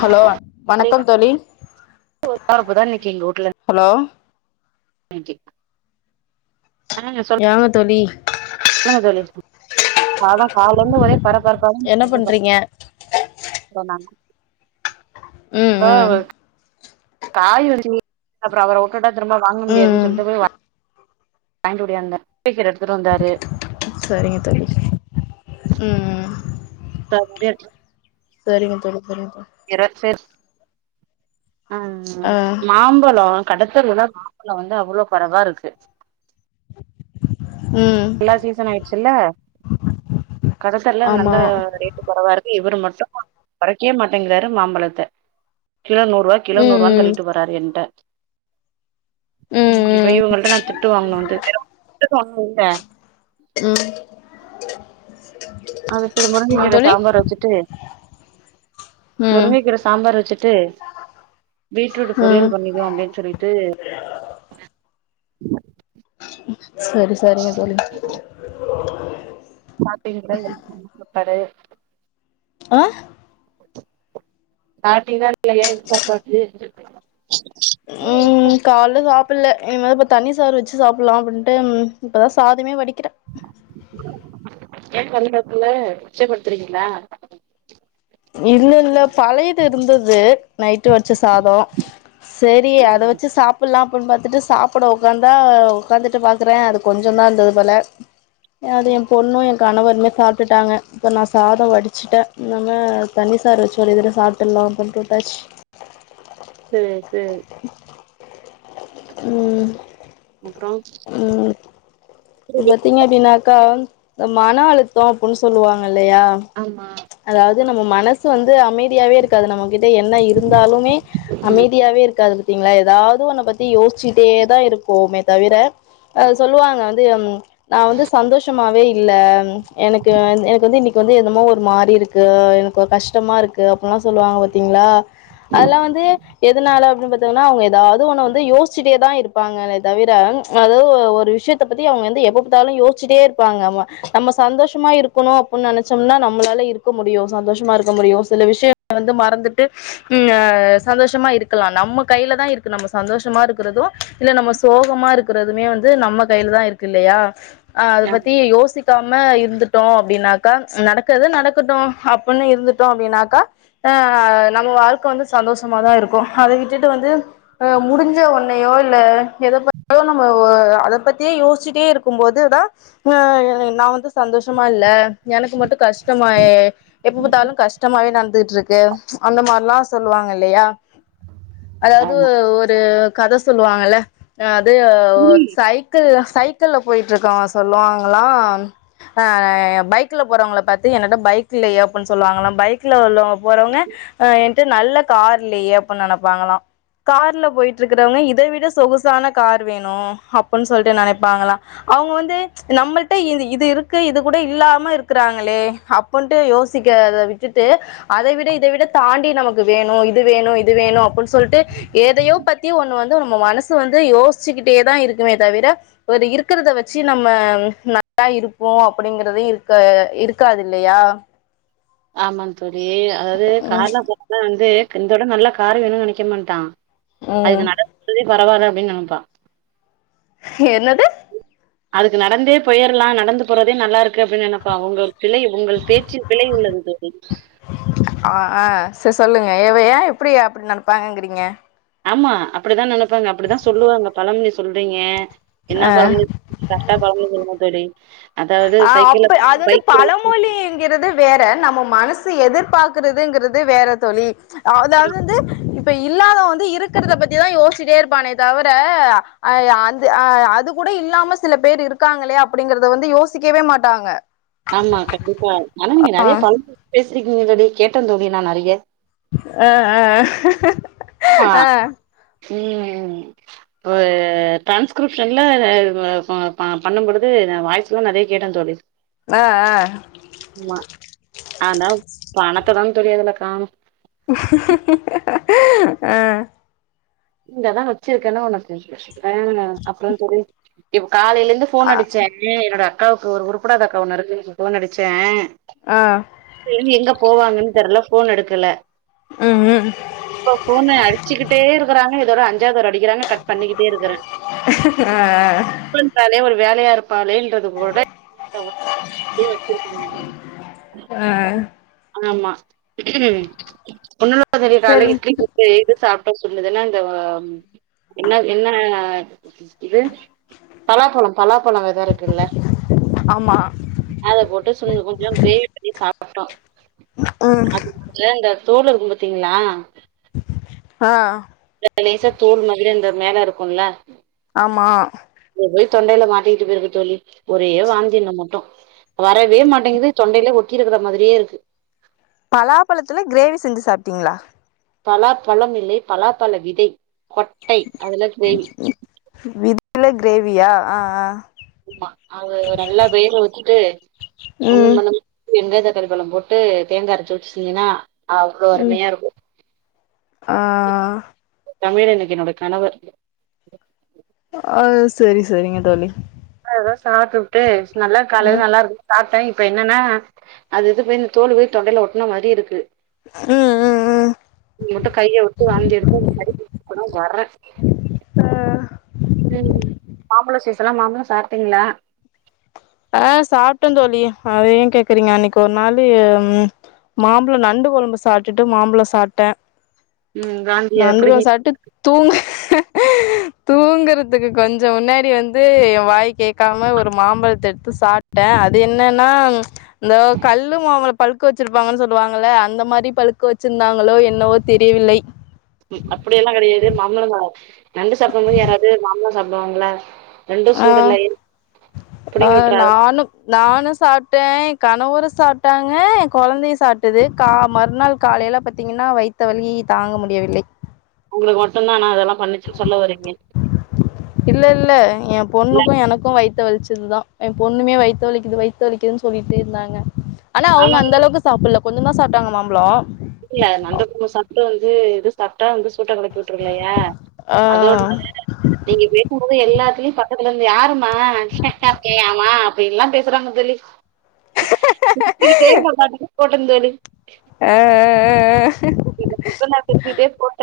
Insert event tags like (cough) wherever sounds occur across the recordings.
Hello வணக்கம் தோழி பரபரப்புதா இன்னைக்கு ஹலோ தேங்க்யூ ஆ நீங்க சொல் லுங்க தோழி லுங்க தோழி அதா கால்லருந்து ஒரே பர என்ன பரப்பாதா பண்றீங்க (inaudible) வேணாமா ம் ம் நாவு காய் வந்ச்சுங்க அப்பற அவர வுட்டுட்டா திரும்ப வாங்க ம் முடியாதுன் ம் சொல்ட்டு போய் வா வாய்ங்கிட்டு ஒடியாந்தே சீக்கர எட்த்துட்டு வந்தாரு செரிங்க தோழி ம் ம் தம்பியா இருக்கலா சேரிங்க தோழி சேரிங்க தோழி உயர் ஃபேஸ் ஆ ஆ மாம்பழ கடத்தெருவுல மாம்பழ வந்து அவ்ளோ கொறவா இருக்கு ம் எல்லா சீசன் ஆயிருச்சுல்ல கடத்தெருல நல்ல ஆமா ரே ட்ரு கொறவா இருக்கு இவரு மட்டு கொறைக்காவே மாட்டிங்கிறாரு மாம்பழத்த கிலோ நூறுவாய் கிலோ ம் நூறுவான் ம் தள்ளிட்டு போறாரு என்ட்ட ம் இப்ப இவுங்கள்ட்ட நா திட்டு வாங்கனுன்ட்டு திட்டுவாங்கள்ல ம் அதா சேரி முருங்கக் என்ன கீர தோழி சாம்பார வெச்சுட்டு ம் முருங்கக்கீர சாம்பாரு வெச்சுட்டு பீட்ரூட்ட ம் பொரியல் பண்ணிக்குவோ அப்டின் சொல்லிட்டு சேரி சேரிங்க தோழி சாப்ட்டீங்ளா இல்லன் கூப்ட்டாரு ஆ சாப்ட்டீங்ளா இல்லையா இங்க ஒக்காந்து ம் கால்ல சாப் புட்ல ஏனா இப்ப தண்ணி சோரறு வெச்சு சாப்பிட்லா அப்டின்ட்டு இப்ப தா சாதமே வடிக்கிறே ஏ பண்ணி சாப்புட்ல மிச்சப்படுத்துறீங்களா இல்ல இல்ல பழையது இருந்தது நைட்டு வச்ச சாத சேரி அத ம் வெச்சு சாப்பிட்லா அப்டின் பாத்துட்டு சாப்புட ஒக்காந்தா ஒக்காந்துட்டு பாக்குறே அது கொஞ்ச தா இருந்தது போல அத எ பொண்ணு எ கனவருமே சாப்ட்டுட்டாங்க இப்ப நா சாத வடிச்சுட்டே ம் அதா தண்ணி சாறு வெச்சு ஒரு இதுல சாப்ட்டுர்லா அப்டின்ட்டு விட்டாச்சு சேரி சேரி ம் அப்றோ ம் இங்க எப்டினா எப்டினாக்கா அ மன அழுத்த அப்டின்னு சொல்லுவாங்க இல்லையா ஆமா அதாவ்து நம்ம மனசு வந்து அமைத் தியாவே இருக்காது நம்ம கிட்ட என்ன இருந்தாலுமே அமைதியாவே இருக்காது பத்திங்ளா எதாவ்து ஒன்ன பத்தி யோசிச்சுட்டே தா இருக்குமே தவிர அது சொல்லுவாங்க வந் தும் நா வந்து சந்தோஷமாவே இ இல்ல எனக்கு எனக்கு வந்து இன்னைக்கு வந்து என்னமோ ஒரு மாரி இருக்கு எனக்கொரு கஷ்டமா இருக் கு அப்டின்லா சொல்லுவாங்க பாத்தீங்களா ம் அதெல்லா வந்து எதுனால அப்டின் பாத்தீங்கனா அவ்ங்க எதாவ்து ஒன்ன வந்து யோசச்சுட்டேதா இருப் ப்பாங்கலே தவிர அதாவ்து ஒரு விஷ்யத் த்த பத்தி அவ்ங்க வந்து எப்ப பாத்தாலு யோசிச்சுட்டே இருப்பாங்க ஆமா நம்ம சந்தோஷமா இருக்கணு அப்டின் நெனச்சம்னா நம்மளால இருக் இருக்க முடியு சந்தோஷமா இருக்க முடியு சில விஷயங்கள் வந்து மறந்துட்டு ம் சந்தோஷமா இருக்கலா நம்ம கையில தா இருக்கு நம்ம சந்தோஷமா இருக்கிறது இல்ல நம்ம சோகமா இருக்கறதுமே வந்து நம்ம கையில தா இருக்கு இல்லையா ஆ அத ஆமா பத்தி யோசி க்காம இருந்துட்டோ அப்படின்னாக்கா நடக்குது நடக்கட்டு அப்படின்னு இருந்துட்டோ அப்படின்னாக்கா ஆ நம்ம வாழ்க்க வந்து சந்தோஷமாதா இருக்கோ அத விட்டுட்டு வந்து முடிஞ்ச ஓன்னையோ இல்ல எத பத்தோ நம்ம அத பத்தி யோசச்சிட்டே இருக்கும்போது தா ஆ நா வந்து சந்தோஷமா இல்ல எனக்கு மட்டு கஷ்டமாய் எப்ப பார்த்தாலு கஷ்டமாவே நடந்துகிட்டு இருக்கு அந்த மாதிரில்லா சொல்லுவாங்க இல்லையா (inaudible) அதாவது ஒரு கத சொல்லுவாங்கல அது சைக் கள் சைக்கிள் போயிட்டு இருக்கவா சொல்லுவாங்களா ஆ பைக்ல போறவங்கள பாத்து என்னட பைக் இல்லையே அப்படின்னு சொல்லுவாங்களா பைக்ல உள்ளவங்க போறவங்க அ என்ட நல்ல கார் இல்லையே அப்படின்னு நினைப்பாங்களா கார்ல போயிட்டு இருக்கறவங்க இத விட சொகுசான கார் வேணு அப்புட்னு சொல்லிட்டு நினைப்பாங்களா அவங்க வந்து நம்மள்ட இது இது இருக்கு இது கூட இல்லாம இருக்கறாங்களே அப்பின்ட்டு யோசிக்கிறத விட்டுட்டு அத விட இத விட தாண்டி நமக்கு வேணு இது வேணு இது வேணு அப்படின்னு சொல்லிட்டு எதையோ பத்தி ஒண்ணு வந்து நம்ம மனசு வந்து யோசிச்சுக்கிட்டே தா இருக்குமே தவிர ஒரு இருக்கிறத வச்சு நம்ம நல்லா இருப்போ அப்படிங்கறத இருக்க இருக்காது இல்லையா ஆமாங்க தோழி அதாவது கார்ல வந்து இந்தோட நல்ல கார் வேணும்னு நினைக்க மாட்டா உம் அதுக்கு நடந்து பரவல்ல அப்படின்னு நினைப்பா என்னது அதுக்கு நடந்தே போயிடலா நடந்து போறதே நல்லா இருக்கு அப்படின்னு நினைப் ப்பா உங்க பிழை உங்கள் பேசில் பிழை உள்ளது தோழி ஆ ஆ சரி சொல்லுங்க எவையா எப்படி அப்படி நினைப்பாங்கங்கிறீங்க ஆமா அப்படிதா நினைப்பாங்க அப்படிதா சொல்லுவாங்க பழமொழி சொல்றீங்க என்ன பழமொழி கரெக்ட் பழமொழி சொல்லுங்க தோழி அதாவது ஆ சைக்கிள்ல அப்ப அது போறவ வந்து பைக்ல இடிச்சுக்கும். பழமொழி ங்கிறது வேற நம்ம மனசு எதிர்பார்க்கறதுங்கிறது வேற தோழி அதாவது வந்து இப்ப இல்லாத வந்து இருக்கிறத பத்திதா யோசிட்டே இருப்பானே தவிர அந்த அது கூட இல்லாம சில பேர் இருக்காங்களே அப்படிங்கறத வந்து யோசிக்கவே மாட்டாங்க ஆமா கண்டிப்பா ஆனா நீங்க நறைய பழமொழி பேசறக்கீங் தோழி கேட்ட தோழி நா நறைய ஆ ஆ ஆமா ம் இப்ப ட்ரான்ஸ் கிரிப்ஷனில் பண்ணும்பொழுது வாய்ஸ்லா நறைய கேட்டே தோழி ஆ அ ஆமா அதான் பணத்த தா தோழி அதுல காணும் ஆ இங்கதா வச்சிருக்கேன்னு உனக்கு இருக்கு அப்புறம் தோழி இப்ப காலையில இருந்து போன் அ அடிச்ச ஏ என்னோட அக்காவுக்கு ஒரு உருப்படாத அக்கா ஒண்ணு இருக்குனு சொல் போன் அடிச்ச ஆ டெய்லி எங்க போவாங்கன்னு தெர்ல போன் எடுக்கல ம் ம் இப்ப போன அடிச்சுக்கிட்டே இரு இதுவே அஞ்சாதர அடிக்கிறாங்க கட் பண்ணிக்கிட்டே இருக்குற அ கட் பண்றாலே ஒரு வேலயாருப் ப்பாளேன்றது கூட தெரியாத (inaudible) வச்சிருக்காங்க அ ஆமா ஒன்னு தெரிய கால்லே சரி இட்லி குட்த எது சாப்ட்டோ சொன்னதுன்னா இந்த என்ன என்ன இது பலாப்பழம் பலாப்பழோ வெத இருக்குல்ல ஆமா அத போட்டு (unintelligible) கொஞ்சம் கிரேவி பண்ணி சாப்ட்டோ ம் அது இந்த தோலு இருக்கு பாத்தீங்ளா ஆ இந்த லேசா தோள் மாதிரி அந்த மேல இருக்குல்ல ஆமா அது போய் தொண்டையில மாட்டிக்கிட்ருக்கு தோழி ஒரே வாந்தின்ன மட்டு வரவே மாட்டேங்குது தொண்டையிலே ஒட்டி இருக்கிற மாதிரியே இருக்கு பலாபழத்துல க்ரேவி செஞ்சு சாப்டீங்ளா பலா பழம் இல்லை பலா பழ விதை கொட்டை அதுல க்ரேவி விதைல கிரேவியா ஆ ஆ ஆமா அது நல்லா வேக வச்சுட்டு ம் ஒண்ணுல்லாம வெங்க தக்காளி பழம் போட்டு தேங்கா அரச்சு வச்சு செஞ்சின்னா அவ்ளோ ம் அருமையா இருக்கு ஆ தமிழ் எனக்கு என்னோட கணவர் ஆ சரி சரிங்க தோழி அது தா சாப்டுபுட்டு நல்லா கல ம் கலா இருக்கு சாப்ட்ட இப்ப என்னன்னா அது இது போய் இந்த தோல் போய் தொண்டைல ஒட்ன மாரி இருக்கு ம் ம் ம் இது மட்டு கைய விட்டு வாந்தி எடு (inaudible) வர்ற ஆ ம் மாம்பழோ சீசன்லா மாம்பழோ சாப்ட்டீங்ளா அ சாப்ட்ட தோழி அத ஏ கேக்குறீங்க அன்னைக்கு ஒரு நாளு மாம்பழோ நண்டு கொழம்பு சாப்ட்டுட்டு மாம்பழோ சாப்ட்ட ம் வன் நண்டுக்கம் சாட்டு தூங்க தூங்குறதுக்கு கொஞ்சோ முன்னாடி வந்து எ வாய் கேக்காம ஒரு மாம்பழத்த எடுத்து சாப் ட அது என்னன்னா இந்த கல்லு மாம்பழோ பழுக்க வச்சிருப்பாங்கன் சொல்லுவாங்கல்ல அந்த மாரி பழுக்க வச்சிருந்தாங்களோ என்னவோ தெரியவில்லை அப்படி எல்லா கெடையாது மாம்பழோ ஆ நண்டு சாப்டும் போது யாராவது மாம்பழோ சாப்டுவாங்ளா ரெண்டு ஆ சூடுல்லை ஆ புடிங்கி விட்றா நானு நானு சாப்ட்ட எ கணவரு சாப்ட்டாங்க எ கொழந்தையு சாப்ட்டது கா மறுநாள் காலைல பாத்தீங்கன்னா வைத்த வலி தாங்க முடியவில்லை உங்களுக்கு மட்டுதா ஆனா அதெல்லா பண்ணிச்சுன் சொல்ல வரீங்க இல்ல இல்ல எ பொண்ணுக்கு எனக்கு வைத்த வலிச்சதுதா எ பொண்ணுமே வைத்த வலிக்குது வை த்த வலிக்குதுன் சொல்லிட்டே இருந்தாங்க ஆனா அவங்க ஆமா அந்த அளவுக்கு சாப்புல்ல கொஞ்சதா சாப்டாங்க மாம்பழோ இல்ல நண்டுக்கு சத்து வந்து இது சாப்ட்டா வந்து சூட்ட கெளப்பி உட்டுருல்லையா ஆ அதோட நீங்க பேசு போது எல்லாத்லியு பக்கதுலந்து யாருமா சாப்டியாமா அப்டின்ல்லா பேசறாங்க தோழி சிரிச்சிக்கிட்டே நா பாட்டுக்கு போட்ட தோழி அ அ அ அ சும்மா சிரிச்சிக்கிட்டே போட்ட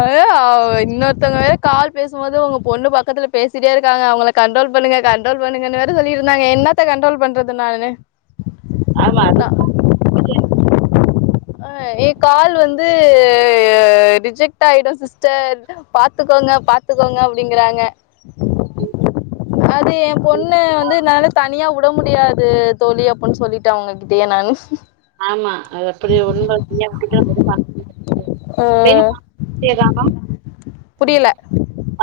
அய்யோ இன்னொருத்தவங்க வேற கால் பேசுபோது உங்க பொண்ணு பக்கத்துல பேசிட்டே இருக்காங்க அவங்கள கண்ட்ரோல் பண்ணுங்க பண்ணுங்கன்னு வேற சொல்லிருந்தாங்க என்னத்தா கண்ட்ரோல் பண்றது நானு ஆமா அதுக் தா அ எ கால் வந்து ரிஜெக்ட் ஆயிடு சிஸ்டர் பாத்துக்கோங்க பாத்துக்கோங்க அப்டிங்கறாங்க அது எ பொண்ணு வந்து என்னால தனியா வுட முடியாது தோழி அப்டின் சொல்லிட்டு அவுங்க கிட்டயே நானு ஆமா அது அப்டியே (unintelligible) ஆ (unintelligible) செய்லாமா புரியல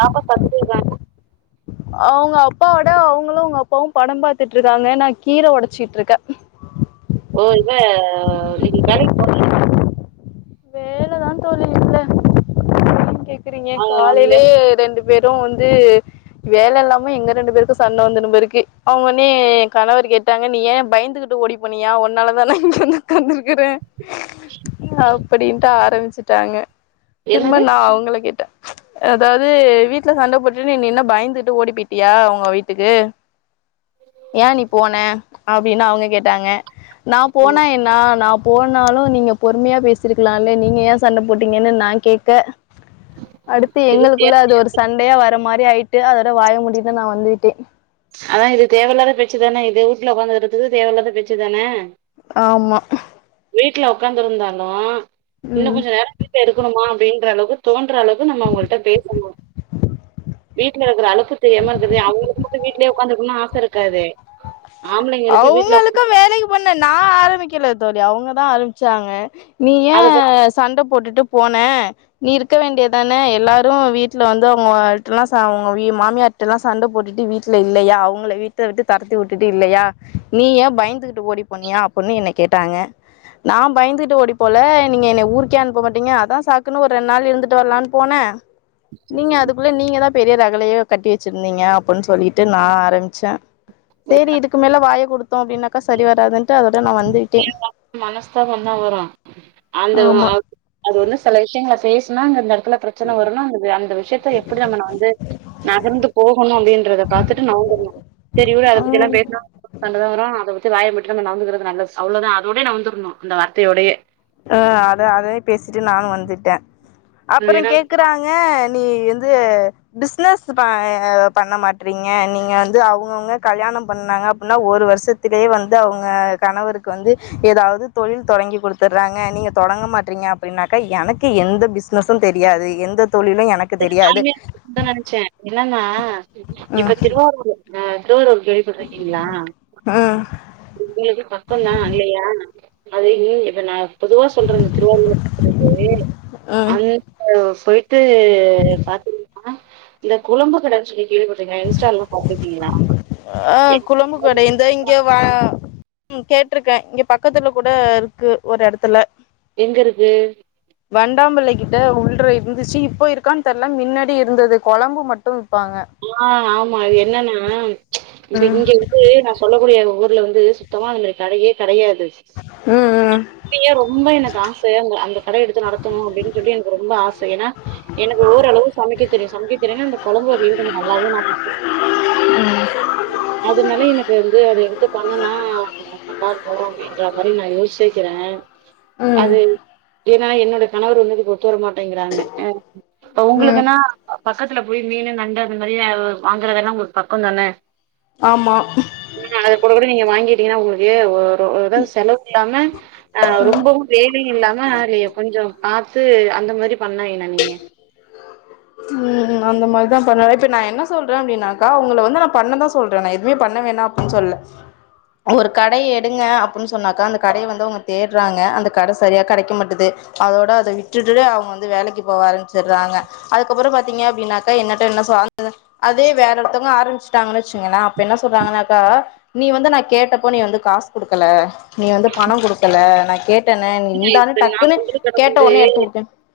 ஆபோஸ் பத்து பேரு அவுங்க அப்பா ஒட அவுங்களு அவுங்க அப்பாவு படம் பாத்துட்ருக்காங்க நா கீர ஒடச்சிட்ருக்க ஓ இவ இன்னைக்கு வேலைக் போனி வேலதா தோழி இல்ல ஏ கேக்குறீங்க காலையிலேயே ரெண்டு பேரு வந்து வேல இல்லாம எங்க ரெண்டு பேருக்கு சண்ட வந்துருமேருக்கு அவுங்க ஒன்னே எ கணவர் கேட் ட்டாங்க நீ ஏ பயந்துகிட்டு ஓடி போனியா உன்னால தான இங்க வந்து உக்காந்திருக்கற அப்படின்ட்டு ஆரம்பிச்சிட்டாங்க திரும்ப என்னது நா அவுங்கள கேட்ட அதாவது வீட்ல சண்ட போட்டுனு நீ இன்னா பயந்துட்டு ஓடி போய்டியா ஒங்க வீட்டுக்கு ஏ நீ போன அப்டினு அவுங்க கேட்டாங்க நா போனா ம், என்னா நா போனாலு நீங்க பொறுமையா பேசிருக்கலால்ல நீங்க ஏ சண்ட போட்டீங்கன்னு நா கேக்க அடுத்து இது தே- எங்களுக்குள்ள அது ஒரு சண்டயா வர மாரி ஆயிட்டு அதோட வாய மூடிட்டு நா வந்துவிட்டே அதா இது தேவ இல்லாத பேச்சி தான இது ஊட்ல உக்காந்துட்ருக்கு தேவயில்லாத பேச்சு தான ஆமா வீட்ல உக்காந்துருந்தாலு இன்னு ம் கொஞ்சோ நேரோ வீட்ல இருக்கணுமா அப்டின்ற அளவுக்கு தோன்ற அளவுக்கு நம்ம அவங்கள்ட்ட பேசனு வீட்ல இருக்ற அழுக்கு தெரியாம இருக்கற்து அவுங்களுக்கு து வீட்லேயே ஒக்காந்து ஒன்னு ஆச இருக்காது ஆம்பளைங்களுக்கு வீட்ல அவுங்களுக்கு வேலைக் பண்ண நா ஆரம்பிக்கல தோழி அவுங்கதா ஆரம்ச்சாங்க நீ ஏ அத பத்தி சண்ட போட்டுட்டு போன நீ இருக்க வேண்டிய தான எல்லாரு வீட்ல வந்து அவுங்கள்ட்லா ச அவுங்க வீ மாமியார் டல்லா சண்ட போட்டுட்டு வீட்ல இல்லையா அவுங்கள வீட்ட விட்டு தொரத்தி வுட் டுட்டு இல்லையா நீ ஏ பயந்துகிட்டு ஓடி போனியா அப்புன்னு என்னை கேட்டாங்க நா பயந்துட்டு ஓடி போல நீங்க என்னய ஊருக்கே அனுப்ப மாட்டீங்க அதா சாக்குன்னு ஒரு ரெண்டு நாள் இருந்துட்டு வரலான் போன நீங்க அதுக்குள்ள நீங்கதா பெரிய ரகலையோ கட்டி வச்சிருந்தீங்க அப்புன் சொல்லிட்டு நா ஆரம்ச்ச செரி இதுக்கு மேல வாய குடுத்தோ அப்டினக்கா சரி வராதுன்ட்டு அதோட நா வந்து தேவ இல்லாம மனஸ்தாப தா வரு அந்த ஆமா அது வந்து செல விஷியங்கள பேஸ்னா அங்க இந்த எடத்துல பிரச்சன வருணா அந்த அந்த விஷ்யத்த எப்டி நம்ம நா வந்து நகர்ந்து போகணும் அப்படின்றத பாத்துட்டு நவுன்துருணும் சரி விட அத ஆ பத்தில்லாம் பேசுனா ஃப்ரெண்ட் தாங்றோம் அதபத்ததி வாய விட்ருங்க நாவுந்துகிறது நல்லது அவ்ளோதா அதோடயே நவுந்துருணும் அந்த வார்த்தையோடயே அ அத அதயே பேசிட்டு நானு வந்துட்டேன் ஏன்னா அப்பறம் கேக்குறாங்க நீ வந்து பிஸ்னஸ் ப பண்ண மாட்றீங்க நீங்க வந்து அவங்கவுங்க கல்யாணம் பண்ணாங்க அப்டின்னா ஒரு வருஷத் துலயே வந்து அவுங்க கணவருக்கு வந்து ஏதாது தொழில் தொடங்கி குடுத் தர்றாங்க நீங்க தொடங்க மாட்றீங்க அப்டின்னாக்கா எனக்கு எந்த பிஸ்னஸும் தெரியாது எந்த தொழிலும் எனக் நானுமே அப்டி (unintelligible) தா நெனச்சேன் என்னன்னா ம் இப்ப திருவாரூர் அ திருவாரூர் கேள்வி பட்ருக்கீங்களா ம் உங்களுக்கு பக்கந்தான் இல்லயா அது இ இப்ப நான் பொதுவா சொல்றேங்க திருவாரூர் (unintelligible) ம் அந்த போயிட்டு ந்து பாத்தீங்னா இந்த குழம்பு கட சொல்லி கேள்வி பட்ருக்கீங்களா இன்ஸ்ட்டால்லாம் பாத்துருக்கீங்களா ஆ குழம்பு கடை இந்த இங்க அ கேட்டிருக்கேன் இங்க பக்கத்துல கூட இருக்கு ஒரு எடத்துல எங்க இருக்கு வண்டாம்பிள்ளை கிட்ட உள்ளற இருந்துச்சு இப்போ இருக்கான்னு தெர்ல மின்னாடி இருந்தது கொழம்பு மட்டு விப்பாங்க ஆ ஆமா அது என்னனா இது ம் இங்க து நா சொல்லக்கூடிய எங்க ஊர்ல வந்து சுத்தமா அந்த மாரி கடையே கெடையாது ம் ம் அப்பயே ரொம்ப எனக்கு ஆச அ அந்த கடைய எடுத்து நடத்தணும் அப்டின்னு சொல்லி எனக்கு ரொம்ப ஆச ஏன்னா எனக்கு ஓரளவு சமைக்க தெரியும் சமைக்க தெரியுன்னா அந்த கொழம்பு வகைங்க கொஞ்சோ நல்லாவு நா பண்ணுவேன் அதனால எனக்கு வந்து அத எடுத்து பண்ணுனா நல்லா இருக்கும் அப்டின்ற மாரி நா யோசிச்ருக்றேன் ம் அது என்னனா என்னோட கணவர் வந்து அதுக்கு ஒத்து வர மாட்டிங்றாங்க அ ம் அவங்களுக்குன்னா பக்கத்துல போய் மீன் நண்ட இந்த மாரி வாங்குறதெல்லாம் உங்களுக்கு பக்கம் தானே ஆமா இன்னோ நாள் அஞ்சு கூட கூட வாங்கிட்டீங்கன்னா உங்களுக்கு ஒ ஒரு ஏதாது செலவுக்கில்லாம ஆ ரொம்பவு வேலையு இல்லாமா நீங்க கொஞ்சம் பாத்து அந்த மாரி பண்ணா என்ன நீங்க (unintelligible) ம் அந்த மாரிதா பண்ணணு இப்ப நா என்ன சொல்றேன் அப்டின்னாக்கா உங்கள வந்து நா பண்ணதா சொல்றேன் நா எதுவமே பண்ண வேணா சொல்ல ஒரு கடை எ எடுங்க அப்டின் சொன்னாக்கா அந்த கடையை வந்து அவுங்க தேடுறாங்க அந்த கட சரியா கெடைக்க மாட்து அதோட அத விட்டுட்டு அவ்ங்க வந்து வேலைக்கு போவ ஆரம்பிச்சுறாங்க அதுக்கப்புறம் பாத்தீங்க அப்டின்னாக்கா என்னட்ட என்ன அதே வேற ஒருத்தவங்க ஆரம்பிச் ட்டாங்கன்னு வச்சுங்களன் அப்ப என்ன சொல்றாங்கன்னாக்கா நீ வந்து நா கேட்டப்ப நீ வந்து காஸ் குடுக்கல நீ வந்து பணம் குடுக்கல நா கேட்டனே நீ இந்தானு நா டக்குன்னு குடுக்குற கேட்ட வந்து ஒடனே எடுத்து குடுப்பே